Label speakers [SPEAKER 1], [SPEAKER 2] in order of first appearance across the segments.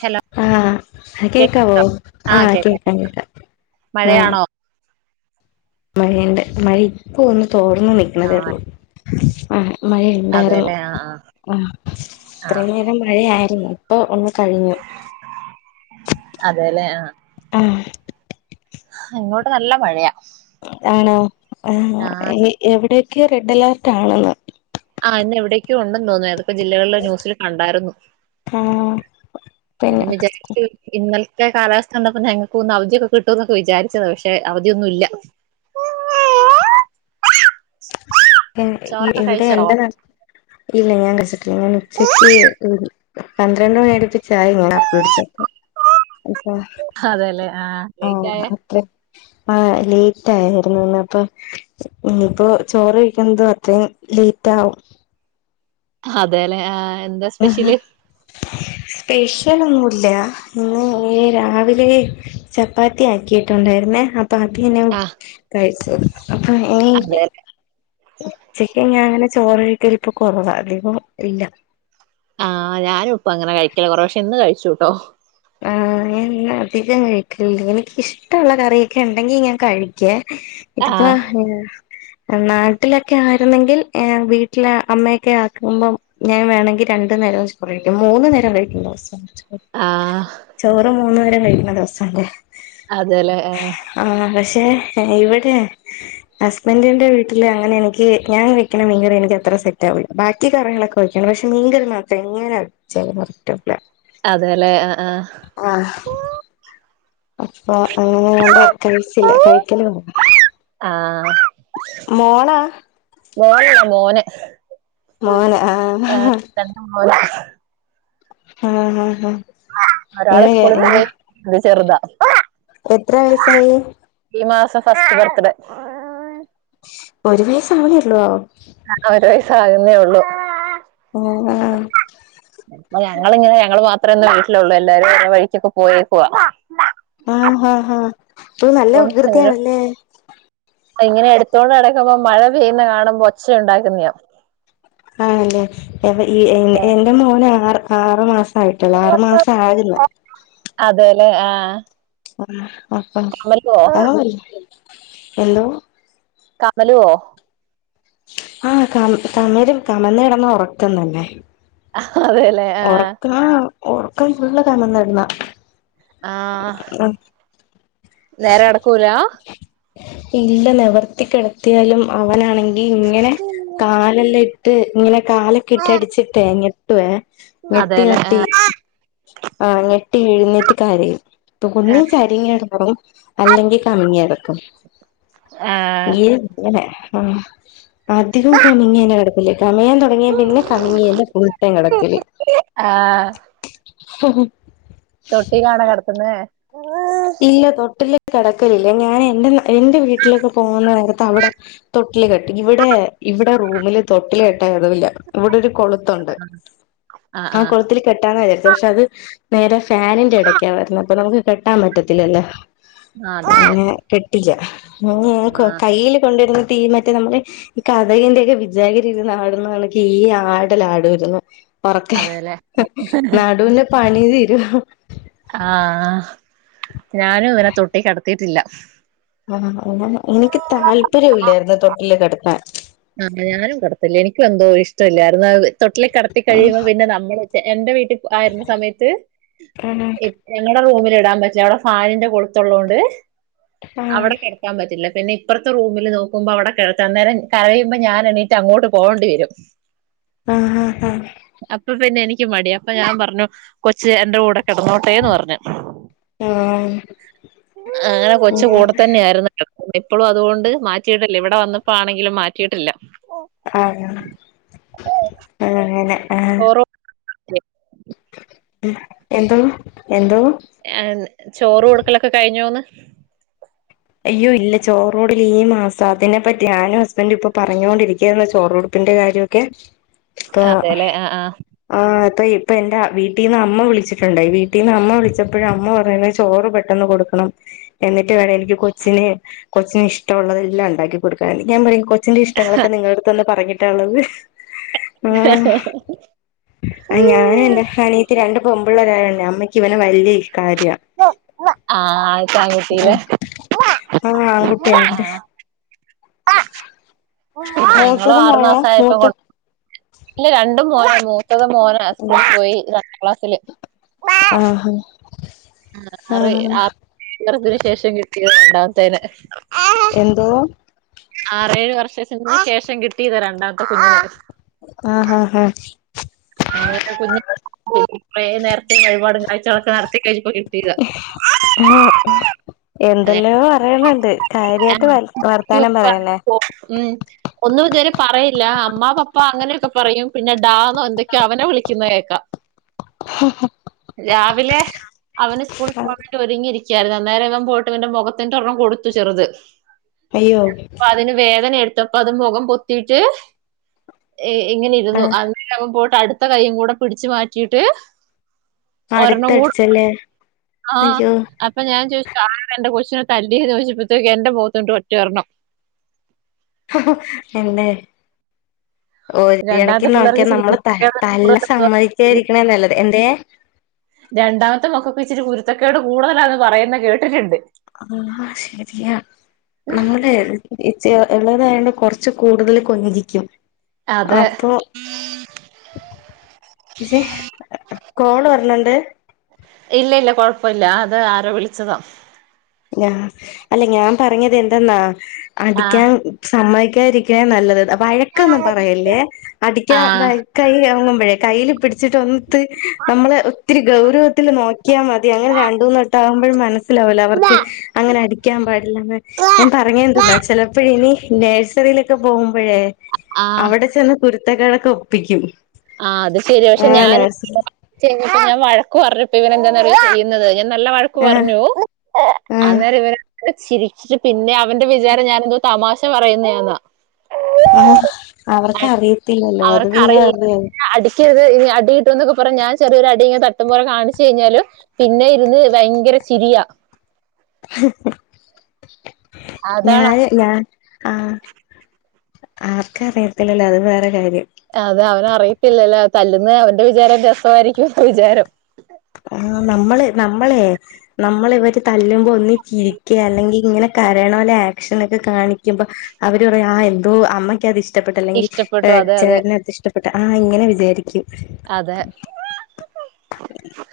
[SPEAKER 1] Hello
[SPEAKER 2] ആഹ്
[SPEAKER 1] കേക്ക്
[SPEAKER 2] കേക്കാവോ ആഹ് കേക്കാം കേക്കാം ആഹ്
[SPEAKER 1] മഴയാണോ
[SPEAKER 2] മഴയുണ്ട് മഴ ഇപ്പ ഒന്ന് തോ ചോർന്ന്
[SPEAKER 1] ആഹ്
[SPEAKER 2] നിൽക്കണതേള്ളൂ മഴയുണ്ടായിരുന്നു
[SPEAKER 1] അതെല്ലേ ആഹ് ആഹ്
[SPEAKER 2] ഉം
[SPEAKER 1] ആഹ്
[SPEAKER 2] ഇത്രേം നേരം മഴയായിരുന്നു ഇപ്പൊ ഒന്ന് കഴിഞ്ഞു
[SPEAKER 1] അതെല്ലേ
[SPEAKER 2] ഉം
[SPEAKER 1] ഇങ്ങോട്ട് നല്ല മഴയാ
[SPEAKER 2] ആണോ ആഹ് എ എവിടെ? ക്ക് റെഡ് അലേർട്ട് ആണ് ഇന്ന്
[SPEAKER 1] ആഹ് ഇന്നെവിടെക്കെയോ ഒണ്ടെന്ന് തോനുന്നു അത്. ജില്ലകളില് ന്യൂസില് കണ്ടായിരുന്നു
[SPEAKER 2] ആഹ്
[SPEAKER 1] ഞാൻ
[SPEAKER 2] പിന്നെ
[SPEAKER 1] വിചാരിച്ചു ഇന്നലെ [unintelligible] കാലാവസ്ഥ കണ്ടപ്പോ ഞങ്ങക്ക് ഒന്ന് അവധിയൊക്കെ കിട്ടൂന്നക്കെ വിചാരിച്ചതാ പക്ഷെ അവധിയൊന്നുവില്ല.
[SPEAKER 2] ഇവിടെ എന്റെ നാട്ടില് ഇല്ല ഞാൻ കഴിച്ചിട്ടില്ല ഞാൻ ഉച്ചക്ക് [unintelligible] പന്ത്രണ്ട് മണി അടിപ്പിച്ചായി [unintelligible] [unintelligible] ടിച്ചപ്പൊ
[SPEAKER 1] അതേല്ലേ ആ ലേറ്റ് ആയാ
[SPEAKER 2] ആ ലേറ്റ് ആയിരുന്നു ഇന്നപ്പം ഇപ്പോ ചോറ് കഴി [unintelligible] അത്രയും ലേറ്റ് ആകും
[SPEAKER 1] അതെല്ലേ ആ
[SPEAKER 2] ആഹാ സ്പെഷ്യലൊന്നുമില്ല ഇന്ന് രാവിലെ ചപ്പാത്തി ആക്കിയിട്ടുണ്ടായിരുന്നെ അ പ്പാത്തിതന്നെ
[SPEAKER 1] ആഹ്
[SPEAKER 2] കഴിച്ചു. [unintelligible]
[SPEAKER 1] അതെല്ലെ
[SPEAKER 2] ഉച്ചക്ക് ഞാൻ അങ്ങനെ ചോറ് കഴിക്കലിപ്പ കുറവാ അധികം ഇല്ല.
[SPEAKER 1] ആഹ് ഞാനും ഇപ്പൊ അങ്ങനെ കഴിക്കല് കൊറവ പക്ഷെ ഇന്ന് കഴിച്ചൂട്ടോ
[SPEAKER 2] ആഹ് ഞാൻ അധികം കഴിക്കൂലേ എനിക്കിഷ്ട്ടോള്ള കറിയൊക്കെ എണ്ടെങ്കി ഞാൻ കഴിക്കുവേ. ഇതിപ്പാ
[SPEAKER 1] ആഹ്
[SPEAKER 2] നാട്ടിലൊക്കെ ആയിരുന്നെങ്കിൽ വീട്ടിലെ അമ്മയൊക്കെ ആക്കുമ്പോം ഞാൻ വേണങ്കിൽ രണ്ടു നേരം ചോറ് കഴിക്കും മൂന്നു നേരം കഴിക്കും ദിവസം ചോറ്
[SPEAKER 1] ആഹ്
[SPEAKER 2] ചോറ് മൂന്ന് നേരം കഴിക്കുന്ന ദിവസണ്ട്
[SPEAKER 1] അതെലേ ആഹ്
[SPEAKER 2] ഏഹ് ഇവടെ ഹസ്ബൻഡിന്റെ വീട്ടില് അങ്ങനെ എൻക്കി ഞാൻ വെക്കണ മീൻകറി എനിക്ക് അത്ര സെറ്റ ആവില്ല ബാക്കി കറികളൊക്കെ വെക്കും പക്ഷെ മീൻ കറി മാത്രം എങ്ങനെ വെച്ചാലും കറക്റ്റ് അകൂല
[SPEAKER 1] അതെ ലെ ആഹ് ആഹ്
[SPEAKER 2] ആഹ് അപ്പൊ അങ്ങനെ [unintelligible]
[SPEAKER 1] ആഹ്
[SPEAKER 2] മോളാ
[SPEAKER 1] മോനല്ല മോന്
[SPEAKER 2] മോന അ
[SPEAKER 1] ഏ,
[SPEAKER 2] അഹ്
[SPEAKER 1] രണ്ട് മോന്
[SPEAKER 2] ആ ഹ ഹ
[SPEAKER 1] ഒരാള് സ്കൂളിൽ പോയി ചെറുതാ
[SPEAKER 2] എത്ര വയസായി
[SPEAKER 1] ഈ മാസം ഫസ്റ്റ് ബർത്ത്ഡേ
[SPEAKER 2] ഒരു വയസ്സ് ആവുന്നേള്ളൊ
[SPEAKER 1] ആ ഒരു വയസാകുന്നേ ഉള്ളു
[SPEAKER 2] ആഹ്
[SPEAKER 1] അപ്പൊ ഞങ്ങിങ്ങനെ ഞങ്ങള് മാത്രമേ ഇന്ന് വീട്ടിലുള്ളൂ എല്ലാരും ഓരേ വഴിക്കൊക്കെ പോയേക്കുവ
[SPEAKER 2] ആ ഹാ ഹാ ഇപ്പഴും നല്ല
[SPEAKER 1] അപ്പം ഇവര്
[SPEAKER 2] വികൃതിയാണല്ലേ
[SPEAKER 1] ഇങ്ങനെ എടുത്തോണ്ട് നടക്കുമ്പോ മഴ പെയ്യുന്ന കാണുമ്പോ ഒച്ച ഒണ്ടാക്കുന്നയാ
[SPEAKER 2] ആണല്ലേ എവ ഈ ഏഹ് എന്റെ മോന് ആറ് ആറ് മാസം ആയിട്ടുള്ളൂ ആറ് മാസം ആക്ന്ന്
[SPEAKER 1] അതേലേ ആഹ്
[SPEAKER 2] ആ ആപ്പ അതവല്ല ഹലോ
[SPEAKER 1] കമലുവോ
[SPEAKER 2] ആഹ് ക കമരും കമന്ന് കിടന്നാ ഒറക്കം തന്നെ
[SPEAKER 1] അതേല്ലേ ആഹ്
[SPEAKER 2] ഒറക്കം ഫുള്ള് കമന്നു കിടന്നാ
[SPEAKER 1] ആഹ് നേരെ നടക്കൂല
[SPEAKER 2] ഇല്ല നിവർത്തി കിടത്തിയാലും അവനാണെ നീ ഇങ്ങനെ കാലെല്ലാം ഇട്ട് ഇങ്ങനെ കാലൊക്കെ ഇട്ട് അടിച്ചിട്ടെ ഇങ്ങ ട്ടുവേ ഞെട്ടി
[SPEAKER 1] അതേലെ ആ
[SPEAKER 2] ഞെട്ടി ആ ഞെട്ടി എഴുന്നേറ്റ് കരയും തൂണീ ചാരിയും കെടന്നുറങ്ങും അല്ലെങ്കി കമങ്ങി കെടക്കും
[SPEAKER 1] ആ ആ
[SPEAKER 2] ആ അധികം കമിങ്ങനെ കെടപ്പില്ലേ കമിയാൻ തുടങ്ങിയ പിന്നെ കമങ്ങിയന്നെ ഫുൾ ടൈം കിടക്കല് [unintelligible]
[SPEAKER 1] തൊട്ടിലാണോ കിടത്തുന്നെ
[SPEAKER 2] ഇല്ല തൊട്ടിലിൽ കെടക്കില്ല ഞാനേ എന്റെ എന്റെ വീട്ടിലൊക്കെ പോകുന്ന നേരത്ത് അവടെ തൊട്ടില് കെട്ടും ഇവിടെ ഇവിടെ റൂമില് തൊട്ടില് കെട്ട എടവില്ല ഇവിടെ ഒരു കൊള ത്തൊണ്ട്
[SPEAKER 1] ആഹ്
[SPEAKER 2] ആ
[SPEAKER 1] ആഹ്
[SPEAKER 2] കൊളത്തില് കെട്ടാന്നാ വിചാരിച്ചെ പക്ഷെ അത് നേരെ ഫാനിന്റെ ഇടയ്ക്കാ വരുന്നെ അപ്പൊ നമുക്ക് കെട്ടാൻ പറ്റ റ്റില്ലല്ലോ
[SPEAKER 1] ആഹ് അതെ
[SPEAKER 2] ഇല്ല്യ ഉ ഉം കൊ കയ്യില് കൊണ്ടിരന്ന് ട്ടി ഈ മറ്റേ നമ്മക്ക് ഈ കതകിന്റെയൊക്കെ വിചാകിരി ഇരുന്നാടുകണക്ക് ഈ ആടലാടുവാരുന്നു
[SPEAKER 1] അതെല്ലേ ആഹ്
[SPEAKER 2] പൊറക്കെ
[SPEAKER 1] അതെല്ലെ
[SPEAKER 2] നടുവിന്റെ പണി തീരുവാ
[SPEAKER 1] ആഹ് ഞാനും ഇവനെ തൊട്ടി കെടത്തിട്ടില്ല
[SPEAKER 2] ആഹ അങ്ങനെ എനിക്ക് താല്പര്യല്ലായിരുന്നു തൊട്ടില് കിടത്താൻ
[SPEAKER 1] ഇഷ്ട്ടം ഇല്ലായിരുന്നു [unintelligible] തൊട്ടില കിടത്തി
[SPEAKER 2] ആ
[SPEAKER 1] കഴിയുമ്പോ പിന്നെ നമ്മള എന്റെ വീട്ടി ആയിരുന്ന സമയത്ത്
[SPEAKER 2] ആ
[SPEAKER 1] [unintelligible] അവിടെ റൂമില ഇടാൻ പറ്റില്ല അവിടെ ഫാനിന്റെ കൊടുത്തുള്ളോണ്ട്
[SPEAKER 2] ആ
[SPEAKER 1] അവിടെ കിടക്കാൻ പറ്റില്ല പിന്ന ഇപ്പറത്തെ റൂമിൽ നോക്കുമ്പോ അവിടെ കിടത്തന്നേരം കരയുബോ ഞാൻ എണീട്ട് അങ്ങോട്ട് പോകേണ്ടിവരും
[SPEAKER 2] ആഹ് ആഹ് ആ
[SPEAKER 1] ക്ക്‌ മടി അപ്പൊ ഞാൻ പറഞ്ഞു കൊച്ച് എന്റെ കൂടെ കിടന്നോട്ടേന്ന് പറഞ്ഞു അങ്ങനെ കൊച്ച കൂടെത്തന്നെയായിരുന്നു കിട [unintelligible] ഇപ്പോ അതുകൊണ്ട് മാറ്റിയിട്ടില്ല ഇവിടെ വന്നപ്പോ ആണെങ്കിലും മാറ്റിയിട്ടില്ല
[SPEAKER 2] ആ [unintelligible] അങ്ങനെ ആ
[SPEAKER 1] ഓറോ [unintelligible]
[SPEAKER 2] എന്തോ എന്തോ
[SPEAKER 1] ചോറ് കൊടുക്കലൊക്കെ കഴിഞ്ഞോന്ന്
[SPEAKER 2] അയ്യോ ഇല്ല ചോറോടൽ ഈ മാസം അതിനെപ്പറ്റി ഞാനും ഹസ്ബൻും ഇപ്പൊ പറഞ്ഞൊണ്ടിരിക്കയായിരുന്നു ചോറ കൊടുപ്പിന്റെ കാര്യമൊക്കെ അപ്പ
[SPEAKER 1] അതെല്ലേ ആ
[SPEAKER 2] ആഹ് ഇപ്പൊ ഇപ്പ എന്റെ വീട്ടിൽ നിന്ന് അമ്മ വിളിച്ചിട്ടുണ്ടായി വീട്ടിൽ നിന്ന് അമ്മ വിളിച്ചപ്പോഴും അമ്മ പറയ ചോറ് പെട്ടെന്ന് കൊടുക്കണം എന്നിട്ട് വേണം എനിക്ക് കൊ കൊച്ചിനന് കൊച്ചിന് ഇഷ്ടമുള്ളതെല്ലാം ഉണ്ടാക്കികൊടുക്കാൻ ഞാൻ പറയും കൊ ച്ചിന്റെ ഇഷ്ടങ്ങളൊെങ്ങളടു തന്ന് പറഞ്ഞ റ്റുള്ളത് ആ ഞാന എൻറെ അനീത്തി രണ്ട് പെമ്പിള്ളേര് അമ്മയ്ക്ക് ഇവനെ വല്യ ഇഷ
[SPEAKER 1] ആ ആദ്യത്ത ആൺകുട്ടിനെ
[SPEAKER 2] ആ ൺകുട്ടിയൊണ്ടേ
[SPEAKER 1] ങ്ങളും
[SPEAKER 2] മൂത്തത്
[SPEAKER 1] ആറു
[SPEAKER 2] മോളാ
[SPEAKER 1] മാസ ആയപ്പം കൊ
[SPEAKER 2] മൂത്ത
[SPEAKER 1] ഇല്ല രണ്ടും മോനാ മൂ ത്തത് മോന സ്കൂള് പോയി രണ്ടാം ക്ലാസ്സില്
[SPEAKER 2] ആഹാ
[SPEAKER 1] ഉം ആറെ
[SPEAKER 2] ആഹ്
[SPEAKER 1] ആറ് [unintelligible] ശേഷം കിട്ടിയ [inaudible] ഞാം തന്നെ
[SPEAKER 2] എന്തോ
[SPEAKER 1] ആറേ, ഏഴു വർഷത്തിന് ശേഷം കിട്ടിയതാ രണ്ടാമത്തെ കുഞ്ഞിനെ
[SPEAKER 2] ആഹ് ആഹ് ആഹ്
[SPEAKER 1] അങ്ങനെ കുഞ്ഞ് കൊറെ നേർച്ചെ വഴിപാടും കാഴ്ചകളൊക്കെ നടത്തി കഴി അതെ
[SPEAKER 2] എന്തെല്ലോ പറയണണ്ട് കാര്യായിട്ട് വ വർത്താനം പറയന്നെ
[SPEAKER 1] ഉം ഒന്നും ഇതുവരെ പറയില്ല അമ്മ പപ്പ അങ്ങനെയൊക്കെ പറയും പിന്നെ ഡാന്നോ എന്തൊ ക്ക്യാ അവനെ വിളിക്കുന്നേ കേക്കാ രാ വിലേ അവന് സ്കൂളിൽ പോവാൻ വേണ്ടി ഒരുങ്ങിരി ക്ക്യാര്ന്ന് അന്നേര ഇവൻ പോയിട്ട് ഇവന്റെ മുഖത്തിന്റെ ഒരെണം കൊട്ത്ത് ചെറുത്
[SPEAKER 2] അയ്യോ
[SPEAKER 1] അപ്പ അതിന് വേദന എടു ഇപ്പ അതും മുഖം പൊത്തീറ്റ്. ഇങ്ങനെ ഇരുന്നു
[SPEAKER 2] ആഹ്
[SPEAKER 1] അത്. [unintelligible] അടുത്ത കയ്യും കൂടെ പിടിച്ചു മാറ്റിട്ട്
[SPEAKER 2] അടുത്തടിച്ചല്ലേ
[SPEAKER 1] ആഹ്
[SPEAKER 2] അയ്യോ
[SPEAKER 1] അപ്പ ഞാ ഞാൻ ചോയിച്ച് ആ എന്റെ കൊച്ചിനെ തല്ലിയന്ന് ചോദിച്ചപ്പോഴത്തേക്ക് എന്റെ പോത്തുണ്ട് ഒറ്റ ഒരെണം.
[SPEAKER 2] എന്നെ ഒ ഇണക്കി
[SPEAKER 1] രണ്ടാമത്തെ പിള്ളേർക്ക്
[SPEAKER 2] നോക്കിയാൽ
[SPEAKER 1] ഇച്ചിരി
[SPEAKER 2] നമ്മള് ത
[SPEAKER 1] കുരുത്തക്കേട്
[SPEAKER 2] തല്ല
[SPEAKER 1] കൂടുതലാ
[SPEAKER 2] സമ്മതിച്ചതിരിക്കണ നല്ലത് എന്തെ
[SPEAKER 1] രുത്തകേട് കൂടുതലാന്ന് പറയുന്നെ കേട്ടിട്ടിണ്ട്.
[SPEAKER 2] ആഹ ശരിയാ നമ്മള് ഉള്ളതായണ്ട് കുറച്ച് കൂടുതൽ കൊഞ്ചി ജിക്കും.
[SPEAKER 1] അത്
[SPEAKER 2] അപ്പോ പക്ഷേ കോള് വെർണണ്ട്.
[SPEAKER 1] ഇല്ല ഇല്ല കൊഴപ്പ ഇല്ല അത് ആരോ വിളിച്ചതാ.
[SPEAKER 2] അല്ലെ ഞാൻ പറഞ്ഞത് എന്തെന്നാ അടിക്കാൻ
[SPEAKER 1] ആഹ്
[SPEAKER 2] സമായിക്ക് ക്കെതിരിക്കാനാല്ലത് വഴക്കൊന്നും പറയല്ലേ അടിക്കാൻ
[SPEAKER 1] ആഹ്
[SPEAKER 2] കയ്യൊങ്ങും പ വെ കയ്യില് പിടിച്ച വെച്ചിട്ട ഒംത്ത് നമ്മളെ ഒത്തിരി ഗൗരവത്തില് നോക്കിയാമതി അങ്ങന രണ്ടൂന്ന് വെട്ടാം [unintelligible] മനസ്സിലാവൂല. അവർ [unintelligible] അങ്ങനെ അടിക്കാൻ പറ്റ് അല്ലാതെ ഞാൻ പറഞ്ഞെന്ത്ന്ന
[SPEAKER 1] ആഹ്
[SPEAKER 2] ചെലപ്പ ഇനി നേഴ്സറിയിലൊക്കെ പോവുംമ്പഴേ
[SPEAKER 1] ആഹ്
[SPEAKER 2] അവിടെ ചെന്ന് കുരു കുരുത്തക്കേടൊക്കെ ഒപ്പിക്കും
[SPEAKER 1] ആ അത് ശെരിയാ പക്ഷെ
[SPEAKER 2] ആ
[SPEAKER 1] ഞാന്
[SPEAKER 2] നഴ്സറി
[SPEAKER 1] വെച്ച് ഞാൻ വഴ പറഞ്ഞപ്പ ഇവനെന്താന്നറിയോ ചെയ്യുന്നത് നല്ല വഴക്ക്
[SPEAKER 2] ആ
[SPEAKER 1] പറഞ്ഞു
[SPEAKER 2] ആ
[SPEAKER 1] അന്നേരം ഇവര് ചിരിച്ചിട്ട് പിന്നെ ആ അവന്റെ വിചാരം ഞാനെന്തോ തമാശ ക്ക് പറയുന്നെ അതാഹ്
[SPEAKER 2] ആഹ് അവർക്കറിയത്തില്ലല്ലോ അത്
[SPEAKER 1] അവർക്ക്
[SPEAKER 2] പിന്നെ
[SPEAKER 1] അറിയില്ല
[SPEAKER 2] പറ്ഞ്
[SPEAKER 1] അടിക്കരുത് ഇനി അടികിട്ടുന്നുക്കു അപ്പുറം ഞാൻ ചെറിയൊരു അടി ഇങ്ങെ തട്ടും പോലെ കാണിച്ചു കഴിഞ്ഞാലും പിന്നെ ഇരുന്ന് ഭയങ്കര ചിരിയാ അതാണ്
[SPEAKER 2] ഞാന് ഞാൻ ആഹ് ആർക്ക അറിയത്തില്ലല്ലോ അത് വേറെ കാര്യം.
[SPEAKER 1] തല്ലന്ന് അവന്റെ വിചാരം രസമായിരിക്കും വിചാരം.
[SPEAKER 2] ആ നമ്മള് നമ്മളെ നമ്മള ഇവര് തല്ലുമ്പോ ഒന്നിച്ചിരിക്കാ അല്ലെങ്കിൽ ഇങ്ങനെ കരണലെ ആക്ഷന ഒക്കെ കാണിക്കുമ്പോ അവര് പറയാ ആ എന്തോ അമ്മയ്ക്ക് അത്ഷ് ഇഷ്ടപ്പെട്ട് അല്ലെങ്കിൽ
[SPEAKER 1] ഇഷ്ടപ്പെട്ടു അതെ അതെ
[SPEAKER 2] ചേട്ടനത് ഇഷ്ടപ്പെട്ട ആ ഇങ്ങനെ വിചാരിക്കും
[SPEAKER 1] അതെ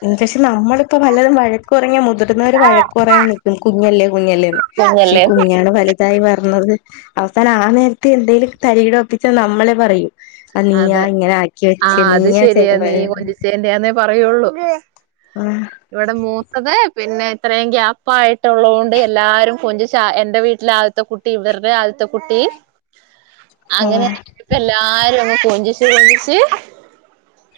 [SPEAKER 2] [unintelligible] നമ്മളിപ്പോ പലതും വഴക്കു പറഞാ മുതിർന്നൊര് വഴക്ക് പറയാൻ നിക്കും കുഞ്ഞല്ലേ കുഞ്ഞല്ലെന്ന് പഷെ
[SPEAKER 1] കുഞ്ഞല്ലേ
[SPEAKER 2] കുഞ്ഞാണ് വല്തായി വര് തിന്നത് അവസാന ആ നേരത്തെ എന്തേലും തരികിട ഒപ്പിച്ച നമ്മളെ പറയും. ആ നീയാ
[SPEAKER 1] അതെ
[SPEAKER 2] ഇങ്ങനെ ആക്കി
[SPEAKER 1] ആഹ
[SPEAKER 2] വെച്ചേ
[SPEAKER 1] അത്
[SPEAKER 2] നീയാ ചെ
[SPEAKER 1] ശെരിയാ നീ കൊഞ്ചിച്ചേന്റെന്നാ പറയുള്ളൂ.
[SPEAKER 2] ആ
[SPEAKER 1] ഇവിടെ മൂത്തത് പിന്നെ ഇത്രയും ഗ്യാപ്പാആയിട്ടുള്ളോണ്ട് എല്ലാരും കൊഞ്ചിച്ച് എന്റെ വീട്ടിലെ ആദ്യത്തെ കുട്ടി ഇവര്ടെ ആദ്യത്തെ കുട്ടി
[SPEAKER 2] ആ
[SPEAKER 1] അങ്ങനെപ്പല്ലാരും കൊഞ്ചിച്ച് കൊഞ്ചിച്ച്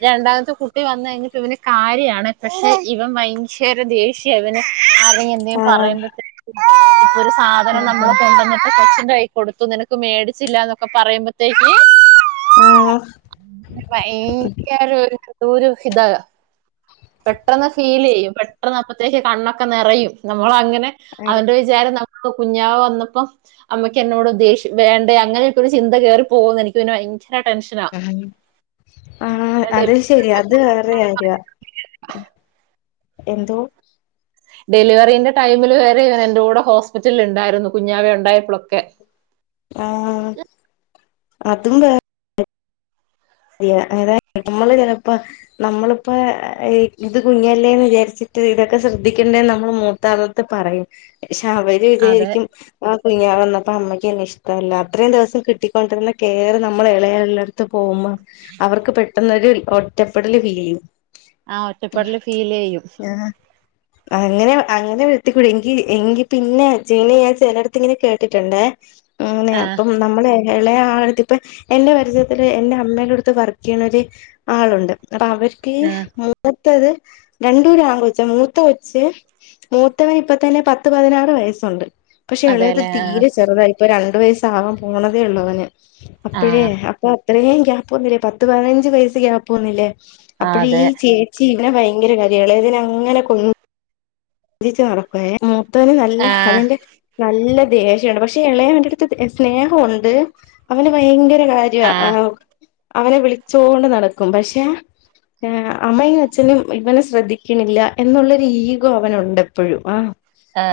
[SPEAKER 1] രണ്ടാമത്തെ കുട്ടി വന്ന് കഴിഞ്ഞിട്ട് ഇവന് കാര്യാണ് പക്ഷെ ഇവൻ ഭയങ്കര ദേഷ്യ ഇവന് [inaudible] എന്തേം
[SPEAKER 2] ആ
[SPEAKER 1] പറയുമ്പത്തേ ഒരു സാധനം നമ്മള്
[SPEAKER 2] ഉം
[SPEAKER 1] കൊണ്ടുവന്നിട്ട് കൊ ന്തായി കൊടുത്തു നിനക്ക് മേടിച്ചില്ലാന്നൊക്കെ പറയുമ്പോത്തേക്ക്
[SPEAKER 2] ആഹ്
[SPEAKER 1] ഭയങ്കര ഒരു ദൂരു ഹിത പെട്ടെന്ന് ഫീല് ചെയ്യും പെട്ടെന്ന് അപ്പത്തേക്ക് കണ്ണൊക്കെ നെറയും നമ്മളങ്ങനെ
[SPEAKER 2] അറി
[SPEAKER 1] അവന്റെ വിചാരം ന പ്പൊ കുഞ്ഞാവ വന്നപ്പോ അമ്മക്ക് എന്നോട് ദേശ്യ വേണ്ടയ അങ്ങനെയൊക്കെ ഒരു ചിന്ത കേറി പോന്ന് എനിക്ക് പിന്നെ ഭയങ്ക
[SPEAKER 2] ആഹ് ആ അത് ശരിയാ അത് വേറെ കാര്യാ എന്തോ
[SPEAKER 1] ഡെലിവറിന്റെ ടൈമില് വരെ ഇവൻ എന്റെ കൂടെ ഹോസ്പിറ്റലിൽ ഇണ്ടായിരുന്നു കുഞ്ഞാവ ഒ ഉണ്ടായപ്പോളൊക്കെ
[SPEAKER 2] ആഹ് അതും വേ [unintelligible] മ്മള് ചെലപ്പോ നമ്മളിപ്പോ ഇത് കുഞ്ഞല്ലേന്ന് വിചാരിച്ചിട്ട് ഇതൊക്കെ ശ്രദ്ധിക്കേണ്ടന്ന് നമ്മൾ മൂത്താളത്ത് പറയും ക്ഷവര്
[SPEAKER 1] അതെ
[SPEAKER 2] വിചാരിക്കും വ കുഞ്ഞ്യാവന്നപ്പോ അമ്മക്ക്ന്നെ ഇഷ്ടമല്ല അത്രയും ദെവസം കിട്ടിക്കൊണ്ടിരുന്ന കെയറ് നമ്മള് ഇളയാൾടടുത്ത് പോവുമ്മം അവർക്ക് പെ ട്ടെന്നൊരു ഒറ്റപ്പെടല് ഫീലിയ്യും
[SPEAKER 1] ആഹ് ഒറ്റപ്പെടല് ഫീലെയ്യും
[SPEAKER 2] ആഹ് അങ്ങനെ അങ്ങനെ ഴത്തികുഴി എങ്കി എങ്കി പിന്നെ ച്ചീനീ ഞാൻ ചെലടത്ത് ഇങ്ങനെ കേട്ടിട്ട്ണ്ടേ ങ്ങനെ
[SPEAKER 1] ആ
[SPEAKER 2] അപ്പം നമ്മളെ ഇളയാണ് ഇതിപ്പ എന്റെ പരിചയത്തില് എന്റെ അമ്മേടടു ത്ത് വർക്കെയ്യണ ഒര് ആളൊണ്ട് അപ്പ അവര്ക്ക്
[SPEAKER 1] ആ,
[SPEAKER 2] മൂ ത്തത് രണ്ടോര് ആങ്കൊച്ച് മൂത്ത കൊച്ച് മൂത്തവനിപ്പ തന്നെ പത്ത് പതിനാറ് വയസ്സൊണ്ട് പക്ഷെ എളയത്
[SPEAKER 1] അതെല്ലേ ആ,
[SPEAKER 2] തീരെ ചെറുതായി പ്പ രണ്ട് വയസ്സാവാൻ പോണതേ ഉള്ളൂ അവന്
[SPEAKER 1] ആ
[SPEAKER 2] അപ്പഴേ അപ്പൊ അത്രേം ഗ്യാ പോന്നില്ലേ പത്ത് പതിനഞ്ച് വയസ്സ് ഗ്യാപ്പ് വന്നില്ലേ
[SPEAKER 1] ആ,
[SPEAKER 2] അപ്പഴേ
[SPEAKER 1] അതെ
[SPEAKER 2] ഈ ചേച്ചി വന് ഭയങ്കര കാര്യാ എളേതിനങ്ങനെ കൊ ഞ്ചിച്ച് നടക്കു [unintelligible] ത്തോന് നല്ല
[SPEAKER 1] ആ
[SPEAKER 2] അതിന്റെ നല്ല ദേഷണ്ട് പക്ഷെ എളയവന്റെ അടുത്ത് സ്നേഹുണ്ട് അവന് ഭയങ്കര കാര്യ
[SPEAKER 1] ആ ആ,
[SPEAKER 2] ആ അവനെ വിളിച്ചോണ്ട് നടക്കും പക്ഷെ അമ്മയും അച്ഛനും ഇവനെ ശ്രദ്ധിക്കണില്ല എന്നുള്ളൊരു ഈഗോ അവനുണ്ട് എപ്പോഴും ആ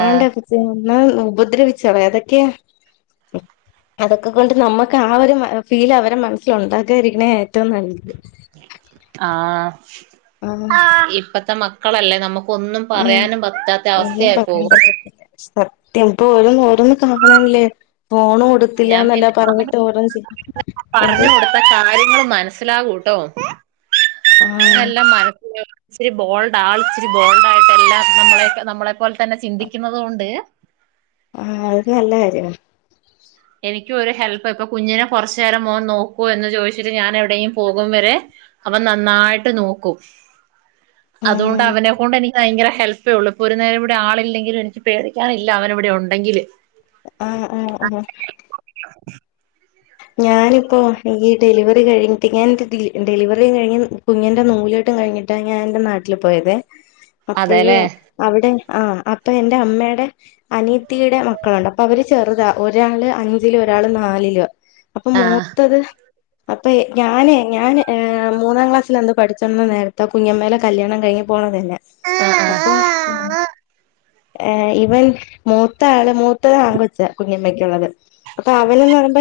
[SPEAKER 2] ആണ്ടേ അപ്പച്ചനും എന്ന ഉപദ്രവിച്ച അതൊക്കെ അതൊക്കെ കൊണ്ട് നമ്മുക്ക് ആ ഒരു ഫീൽ അവരെ മനസിലുണ്ട ക്കാതിരിക്കണെ ഏറ്റവും നല്ലത്.
[SPEAKER 1] ആഹ്
[SPEAKER 2] ആ
[SPEAKER 1] ഇപ്പത്ത മക്ക മക്കളല്ലേ നമു ഒന്നും
[SPEAKER 2] ആ
[SPEAKER 1] പറയാനും പറ്റാത്ത
[SPEAKER 2] ഒന്നും
[SPEAKER 1] അവസ്ഥയായി
[SPEAKER 2] പറയാൻ
[SPEAKER 1] പോകും.
[SPEAKER 2] പറ്റത്തില്ല സത്യം ഇപ്പൊ ഓരോ ഓരോന്നും കാണുമ്പോളാണ്ലെ
[SPEAKER 1] ഞാൻ പിന്നെ അവൻ
[SPEAKER 2] ചെയ്യ
[SPEAKER 1] [unintelligible]
[SPEAKER 2] എന്തോ
[SPEAKER 1] പറഞ്ഞു കൊടുത്ത കാര്യങ്ങൾ മനസ്സിലാവു ട്ടോ
[SPEAKER 2] ആഹ്
[SPEAKER 1] അവനെല്ലാം മനസ്സില ഇച്ചിരി ബോൾഡ് ആൾ ഇച്ചിരി ബോൾഡ് ആയിട്ടെല്ലാം നമ്മള നമ്മളെ പോലെ തന്നെ ചിന്തിക്കുന്നത് കൊണ്ട്
[SPEAKER 2] ആഹ് അത് നല്ല കാര്യാ.
[SPEAKER 1] എനിക്കും ഒരു ഹെല്പ്പ് ഇപ്പൊ കുഞ്ഞിനെ കുറച്ചു നേരം മോൻ നോക്കോ എന്ന് ചോദിച്ചിട്ട് ഞാൻ എവിടെയും പോകും വരെ അവൻ നന്നായിട്ട് നോക്കും. അതുകൊണ്ട്
[SPEAKER 2] ആഹ്
[SPEAKER 1] അവനെക്കൊണ്ട് എനിക്ക് ഭയങ്കര ഹെൽപ്പേ ഉള്ളൂ ഇപ്പൊ ഒരു നേരം ഇവിടെ ആളില്ലെങ്കിലും എനിക്ക് പേടിക്കാനില്ല അവൻ ഇവിടെ ഉണ്ടെങ്കില്.
[SPEAKER 2] ആഹ് ആഹ് ആ ഞാനിപ്പോ ഈ ഡെലിവറി കഴിഞ്ഞിട്ട് ഞാൻ ഡെലിവറിം കഴിഞ്ഞ് കുഞ്ഞിൻ്റെ നൂല്കെട്ടും കഴിഞ്ഞിട്ടാ ഞാൻ എന്റെ നാട്ടില് പോയതേ. അപ്പഴേ
[SPEAKER 1] അതെല്ലേ
[SPEAKER 2] അവിടെ ആഹ് അപ്പൊ എന്റെ അമ്മേടെ അനിത്തിടെ മക്കളുണ്ട്, അപ്പൊ അവര് ചെറുതാ, ഒരാള് അഞ്ചിലും ഒരാള് നാലിലാ. അപ്പൊ
[SPEAKER 1] ആഹ്
[SPEAKER 2] മൂത്തത് അപ്പ ഞാനേ ഞാൻ ഏഹ് മൂന്നാം ക്ലാസ്സിലെന്തോ പഠിച്ചോണ്ടിരുന്ന നേരത്ത് കുഞ്ഞമേടെ കല്യാണം കഴിഞ്ഞി പോണ്. അല്ല
[SPEAKER 1] ആഹ്
[SPEAKER 2] അപ്പൊ
[SPEAKER 1] ആഹ് ആ
[SPEAKER 2] ഏ ഇവൻ മൂത്തആള് മൂത്തത് ആൺ കൊച്ചാ കുഞ്ഞമ്മക്കുള്ളത് അപ്പൊ അവനെന്ന് പറയുമ്പെ